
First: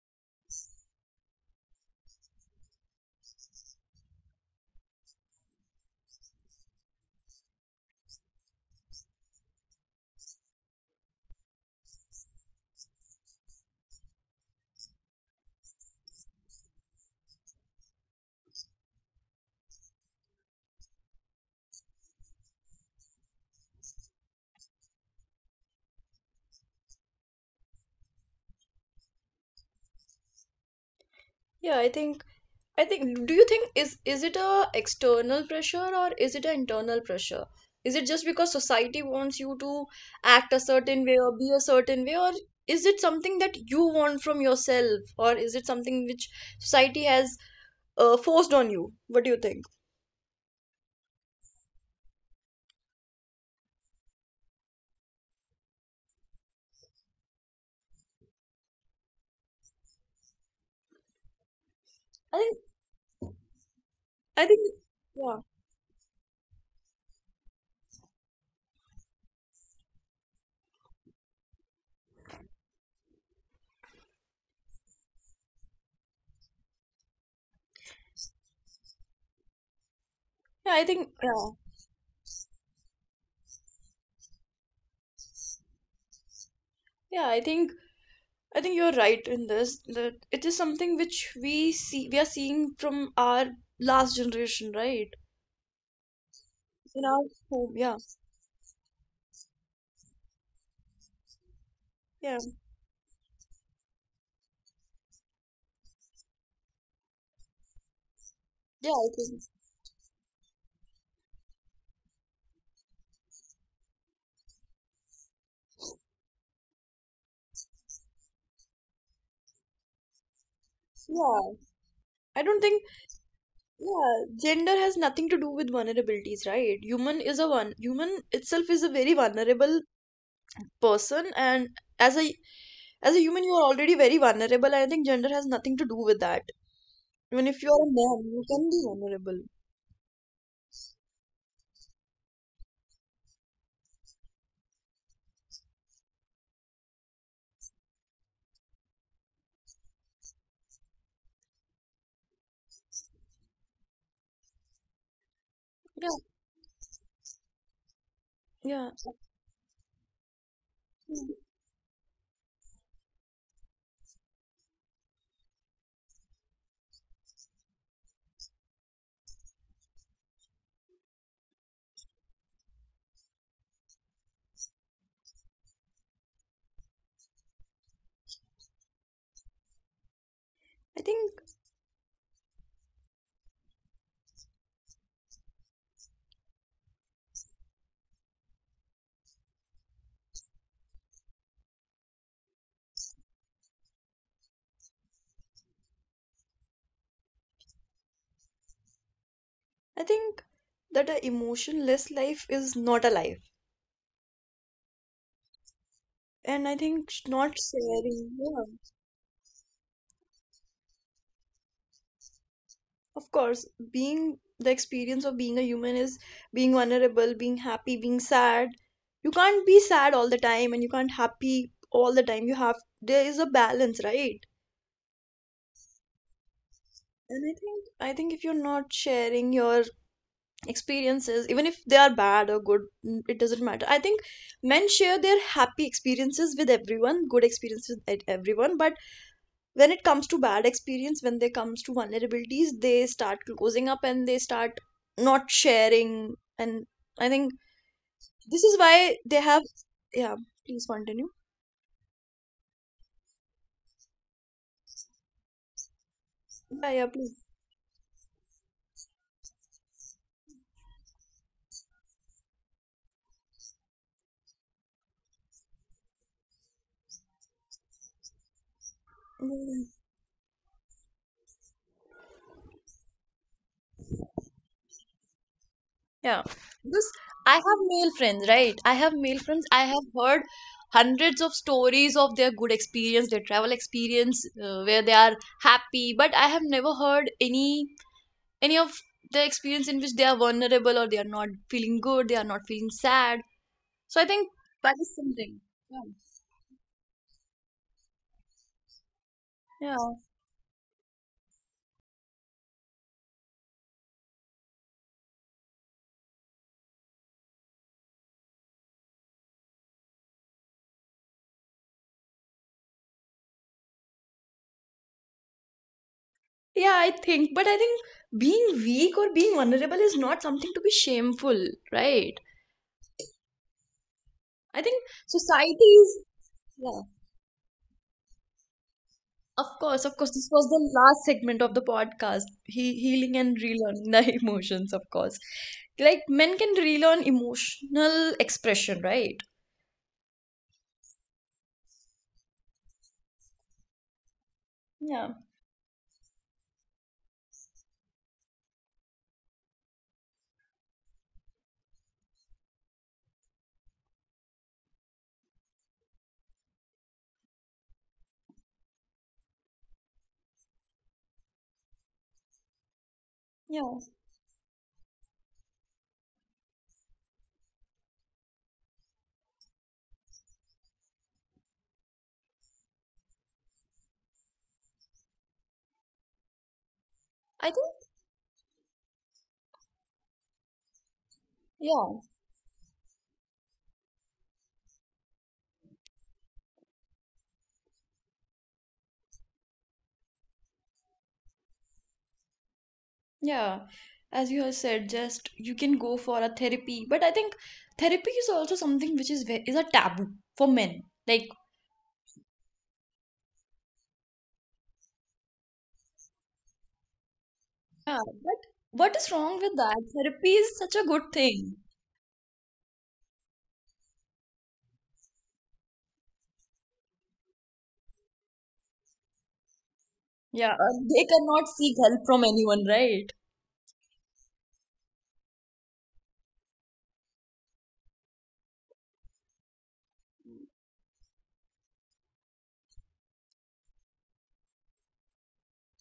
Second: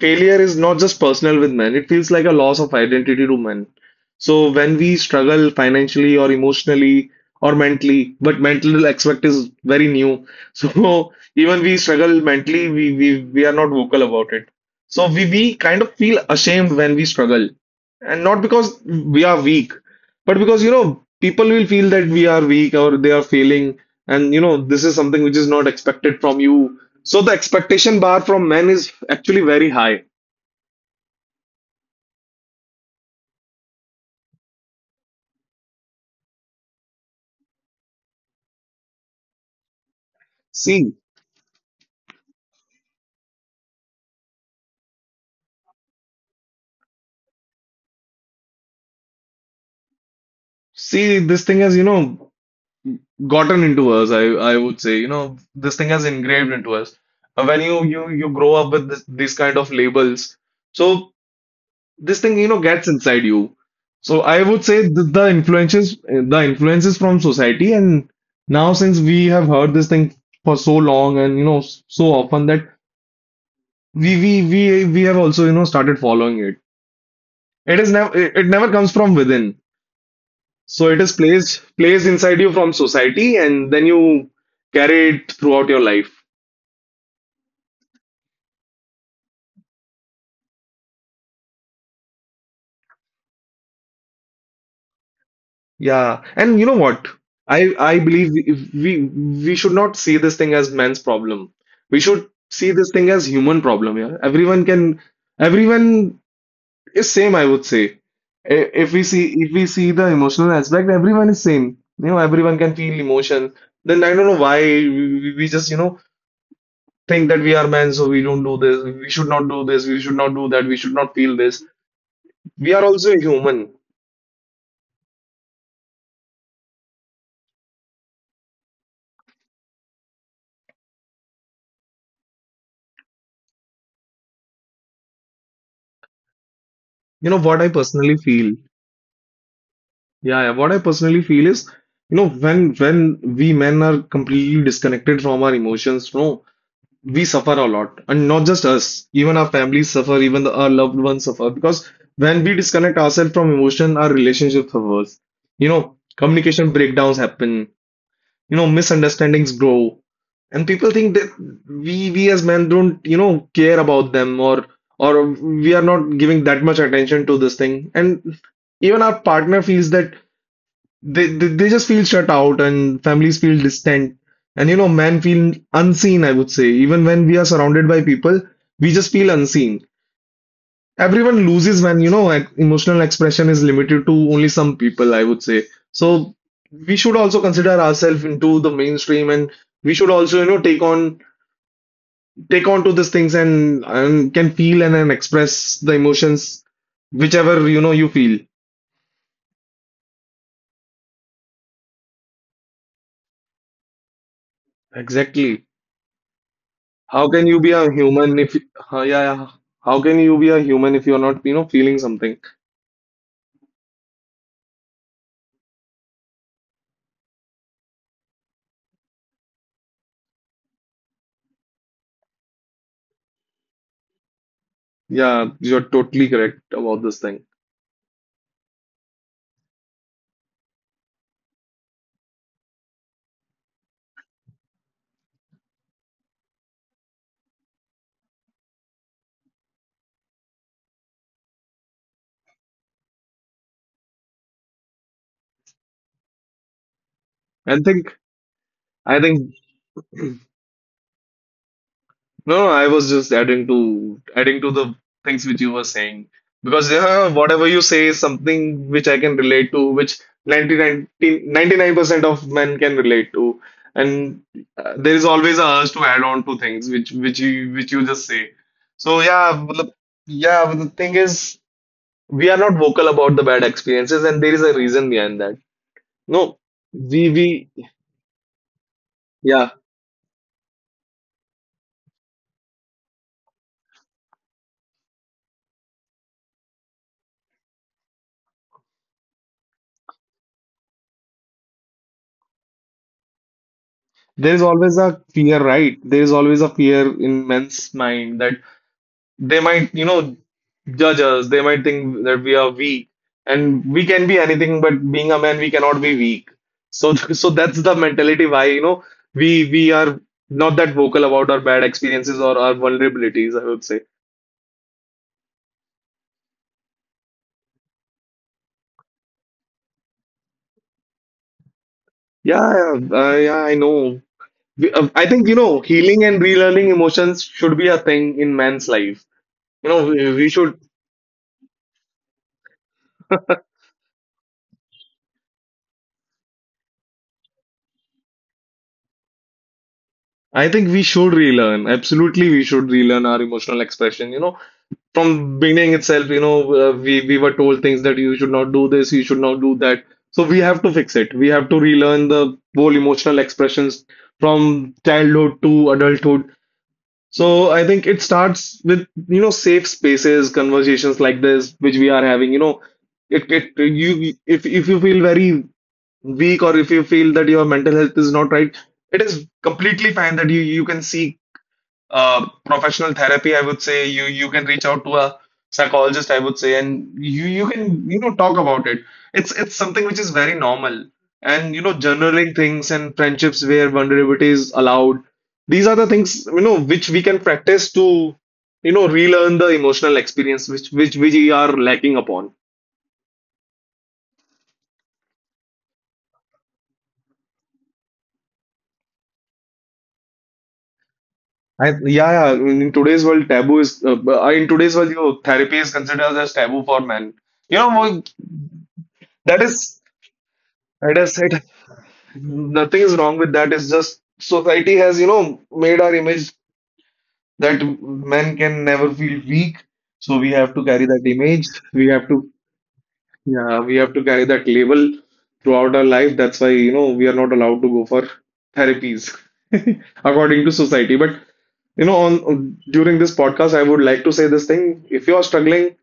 Speaker 2: failure is not just personal with men, it feels like a loss of identity to men. So when we struggle financially or emotionally or mentally, but mental aspect is very new. So even we struggle mentally, we are not vocal about it. So we kind of feel ashamed when we struggle. And not because we are weak, but because people will feel that we are weak or they are failing, and this is something which is not expected from you, so the expectation bar from men is actually very high.
Speaker 1: yeah, I think. I think, do you think is it a external pressure or is it an internal pressure? Is it just because society wants you to act a
Speaker 2: See,
Speaker 1: certain way or be a certain way, or is it something that you want from yourself, or is it something which society has forced on you? What do you think?
Speaker 2: see, this thing has, gotten into us, I would say, this thing has engraved into us. When you grow up with this, these kind of labels, so this thing,
Speaker 1: I think,
Speaker 2: gets inside you. So I
Speaker 1: I think,
Speaker 2: would say the,
Speaker 1: yeah,
Speaker 2: the influences from society, and now since we have heard this thing for so long and so often that we have also started following it. It is never it it never comes from within.
Speaker 1: yeah, I
Speaker 2: So it
Speaker 1: think,
Speaker 2: is
Speaker 1: yeah,
Speaker 2: placed inside you from society, and then you carry it throughout your life.
Speaker 1: yeah, I think you're right in this that it is something which we see, we are seeing from our last generation, right?
Speaker 2: Yeah, and you know
Speaker 1: In
Speaker 2: what?
Speaker 1: our home,
Speaker 2: I
Speaker 1: yeah,
Speaker 2: I believe if we we should not see this thing as man's problem. We should
Speaker 1: yeah,
Speaker 2: see this thing as human problem. Yeah, everyone is same. I would say,
Speaker 1: yeah, I think.
Speaker 2: if we see the emotional aspect, everyone is same. You know, everyone can feel emotion. Then I don't know why we just think that we are men, so we don't do this, we should not do this, we should not do that, we should not feel
Speaker 1: Yeah,
Speaker 2: this.
Speaker 1: I don't
Speaker 2: We
Speaker 1: think,
Speaker 2: are also human.
Speaker 1: yeah, gender has nothing to do with vulnerabilities, right? Human is a one, human itself is a very vulnerable person, and as a as a human, you are already very vulnerable. I think gender has nothing to do with that.
Speaker 2: You know
Speaker 1: Even
Speaker 2: what
Speaker 1: if you
Speaker 2: I
Speaker 1: are a
Speaker 2: personally
Speaker 1: man, you
Speaker 2: feel?
Speaker 1: can be vulnerable.
Speaker 2: Yeah, yeah. What I personally feel is, when we men are completely disconnected from our emotions, no, we suffer a lot. And not just us, even our families suffer, even our loved ones suffer. Because when we disconnect ourselves from emotion, our relationship suffers. You know,
Speaker 1: Yeah,
Speaker 2: communication breakdowns happen,
Speaker 1: yeah.
Speaker 2: misunderstandings grow, and people think that
Speaker 1: Mm.
Speaker 2: we as men don't care about them, or we are not giving that much attention to this thing, and even our partner feels that they just feel shut out, and families feel distant, and men feel unseen, I would say. Even when we are surrounded by people, we just feel unseen.
Speaker 1: I
Speaker 2: Everyone
Speaker 1: think
Speaker 2: loses when, like, emotional expression is limited to only some people, I would say. So we should also consider ourselves into the mainstream, and we should also take on to these things, and can feel, and express the emotions whichever you feel.
Speaker 1: I think that a emotionless life is not a life,
Speaker 2: Exactly.
Speaker 1: and I
Speaker 2: how
Speaker 1: think
Speaker 2: can you be
Speaker 1: not
Speaker 2: a human if
Speaker 1: sharing. Yeah.
Speaker 2: yeah, yeah, how can you be a human if you're not feeling something?
Speaker 1: Of course, being the experience of being a human is being vulnerable, being happy, being sad. You can't be sad all the time and you can't happy all the time. You have there is a balance, right?
Speaker 2: Yeah, you're totally correct about this
Speaker 1: And
Speaker 2: thing.
Speaker 1: I think if you're not sharing your experiences, even if they are bad or good, mm, it doesn't matter. I think men share their happy experiences with everyone, good experiences with everyone, but when it comes to bad experience, when they comes to vulnerabilities, they start closing up and they start not sharing. And I think
Speaker 2: I think
Speaker 1: this is
Speaker 2: I
Speaker 1: why
Speaker 2: think
Speaker 1: they have yeah, please continue.
Speaker 2: No, no, I was just adding to the things which you were saying, because
Speaker 1: Yeah, yeah,
Speaker 2: yeah,
Speaker 1: please.
Speaker 2: whatever you say is something which I can relate to, which ninety nine percent of men can relate to, and there is always a urge to add on to things which you just say. So yeah,
Speaker 1: Mm.
Speaker 2: yeah, but the thing is, we are not vocal about the bad experiences, and there is a reason behind that.
Speaker 1: Yeah,
Speaker 2: No,
Speaker 1: because I
Speaker 2: we
Speaker 1: have male friends, right? I have male friends.
Speaker 2: yeah.
Speaker 1: I have heard hundreds of stories of their good experience, their travel experience, where they are happy. But I have never heard any of the experience in which they are vulnerable or they are not feeling good, they are not feeling sad. So I think
Speaker 2: There is
Speaker 1: that
Speaker 2: always
Speaker 1: is
Speaker 2: a
Speaker 1: something.
Speaker 2: fear, right?
Speaker 1: Yeah.
Speaker 2: There is always a fear in men's mind that they might,
Speaker 1: Yeah.
Speaker 2: you know, judge us. They might think that we are weak, and we can be anything, but being a man, we cannot be weak. So, so that's the mentality why, we are not that vocal about our bad experiences or our vulnerabilities, I would say.
Speaker 1: Yeah, I think. But I think being weak or being vulnerable is not something to be shameful, right?
Speaker 2: Yeah, yeah, yeah, I know.
Speaker 1: I think
Speaker 2: I think,
Speaker 1: society is.
Speaker 2: healing and relearning
Speaker 1: Yeah.
Speaker 2: emotions should be a thing in man's life.
Speaker 1: Of
Speaker 2: You
Speaker 1: course,
Speaker 2: know,
Speaker 1: of course.
Speaker 2: we, we
Speaker 1: This was
Speaker 2: should,
Speaker 1: the last segment of the podcast. He healing and relearning the emotions, of course. Like men can relearn emotional expression, right?
Speaker 2: I think we should relearn. Absolutely, we should relearn our emotional expression.
Speaker 1: Yeah.
Speaker 2: From beginning itself, we were told things that you should not do this, you should not do that. So we have to fix it. We have to relearn the whole emotional expressions from childhood to adulthood. So I think it starts with, you know, safe spaces, conversations like this, which we are having. It it
Speaker 1: Yeah.
Speaker 2: you if you feel very weak, or if you feel that your mental health is not right, it is completely fine that you can seek professional therapy, I would say. You can reach out to a psychologist, I would say, and you
Speaker 1: I think.
Speaker 2: can talk about it. It's something which is very normal, and
Speaker 1: Yeah.
Speaker 2: journaling things and friendships where vulnerability is allowed. These are the things, which we can practice to relearn the emotional experience which we are lacking upon.
Speaker 1: Yeah, as you have said, just you can go for a therapy, but I think therapy is also something which is a taboo for men. Like,
Speaker 2: Yeah, yeah. In today's world, taboo is in today's world, you know, therapy is considered as taboo for men.
Speaker 1: yeah,
Speaker 2: Well,
Speaker 1: but what is wrong
Speaker 2: that
Speaker 1: with
Speaker 2: is
Speaker 1: that? Therapy is such a
Speaker 2: that is
Speaker 1: good
Speaker 2: it.
Speaker 1: thing.
Speaker 2: Nothing is wrong with that. It's just society has, made our image that men can never feel weak. So we
Speaker 1: Yeah,
Speaker 2: have to carry that
Speaker 1: they
Speaker 2: image.
Speaker 1: cannot seek
Speaker 2: We
Speaker 1: help
Speaker 2: have
Speaker 1: from
Speaker 2: to,
Speaker 1: anyone, right?
Speaker 2: yeah, we have to carry that label throughout our life. That's why, we are not allowed to go for therapies according to society. But, you know, on during this podcast, I would like to say this thing. If you are struggling,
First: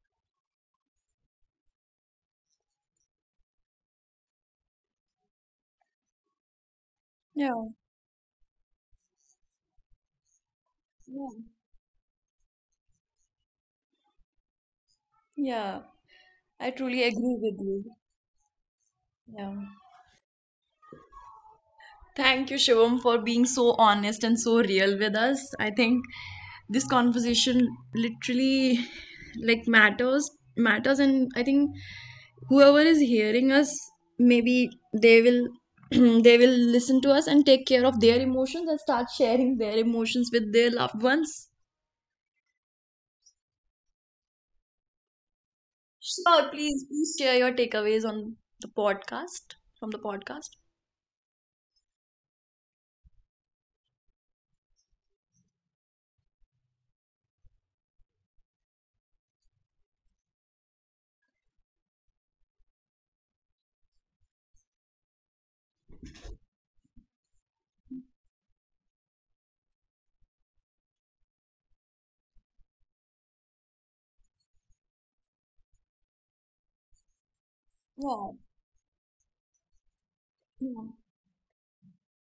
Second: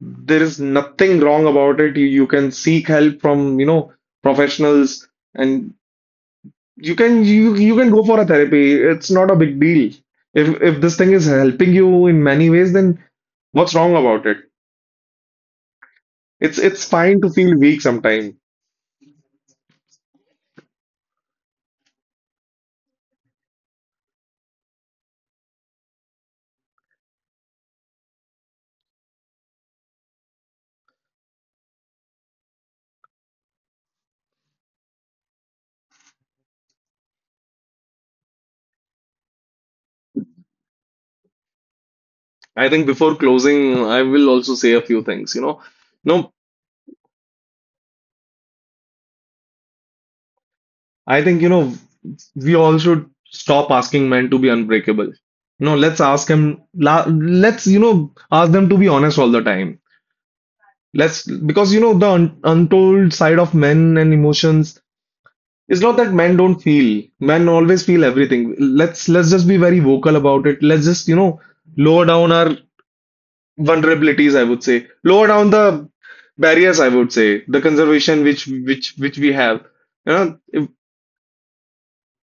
Speaker 2: there is nothing wrong about it. You can seek help from, professionals, and you can you
Speaker 1: Yeah,
Speaker 2: you can go for a therapy. It's not a big deal. If this thing is
Speaker 1: yeah,
Speaker 2: helping you in many ways, then what's wrong about it?
Speaker 1: yeah.
Speaker 2: It's
Speaker 1: I
Speaker 2: it's
Speaker 1: truly
Speaker 2: fine to
Speaker 1: agree
Speaker 2: feel
Speaker 1: with
Speaker 2: weak
Speaker 1: you.
Speaker 2: sometime.
Speaker 1: Yeah. Thank you, Shivam, for being so honest and so real with us. I think this conversation literally like matters. And I think whoever is hearing us, maybe they will they will listen to us and take care of their emotions and start sharing their emotions with their loved ones.
Speaker 2: I think before closing, I will also say a few things. No,
Speaker 1: Sure, please, please share your takeaways on the podcast from the podcast.
Speaker 2: I think, we all should stop asking men to be unbreakable. No, let's ask them to be honest all the time. Because, the un untold side of men and emotions. It's not that men don't feel. Men always feel everything. Let's just be very vocal about it. Let's just, lower down our vulnerabilities, I would say. Lower down the barriers, I would say. The conservation
Speaker 1: Yeah.
Speaker 2: which we have. You know, if-
Speaker 1: Yeah.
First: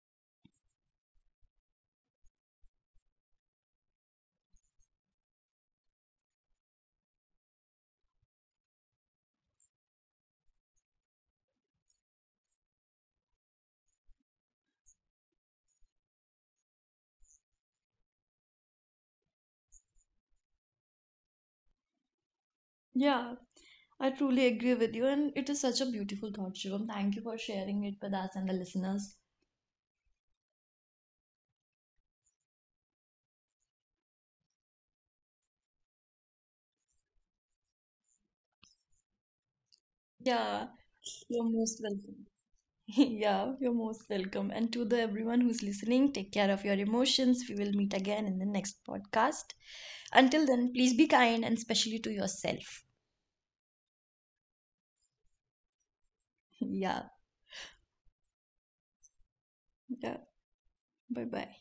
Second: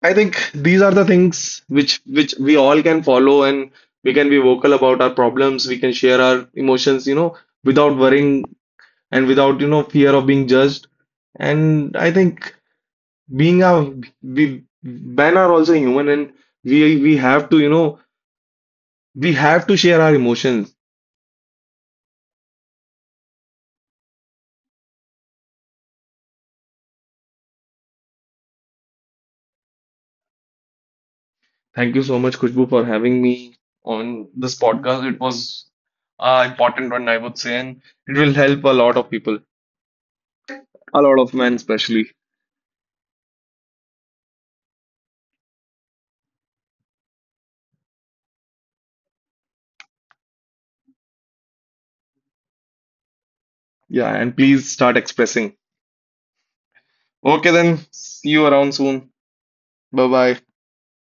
Speaker 2: I think these are the things which we all can follow, and we can be vocal about our problems. We can share our emotions, without worrying and without, fear of being judged. And I think being a we men are also human, and we we have to you know we have to share our emotions.
Speaker 1: Yeah. I truly agree with you, and it is such a beautiful thought, Shivam. Thank you for sharing it with us and the listeners.
Speaker 2: Thank you so much, Khushbu, for having me on this podcast. It was important one, I would say, and it will help a lot of people,
Speaker 1: Yeah,
Speaker 2: a lot of men
Speaker 1: you're most
Speaker 2: especially.
Speaker 1: welcome. Yeah, you're most welcome. And to the everyone who's listening, take care of your emotions. We will meet again in the next podcast. Until then, please be kind and especially to yourself.
Speaker 2: Yeah, and please start expressing.
Speaker 1: Yeah,
Speaker 2: Okay, then see you around soon.
Speaker 1: yeah.
Speaker 2: Bye bye.
Speaker 1: Bye bye.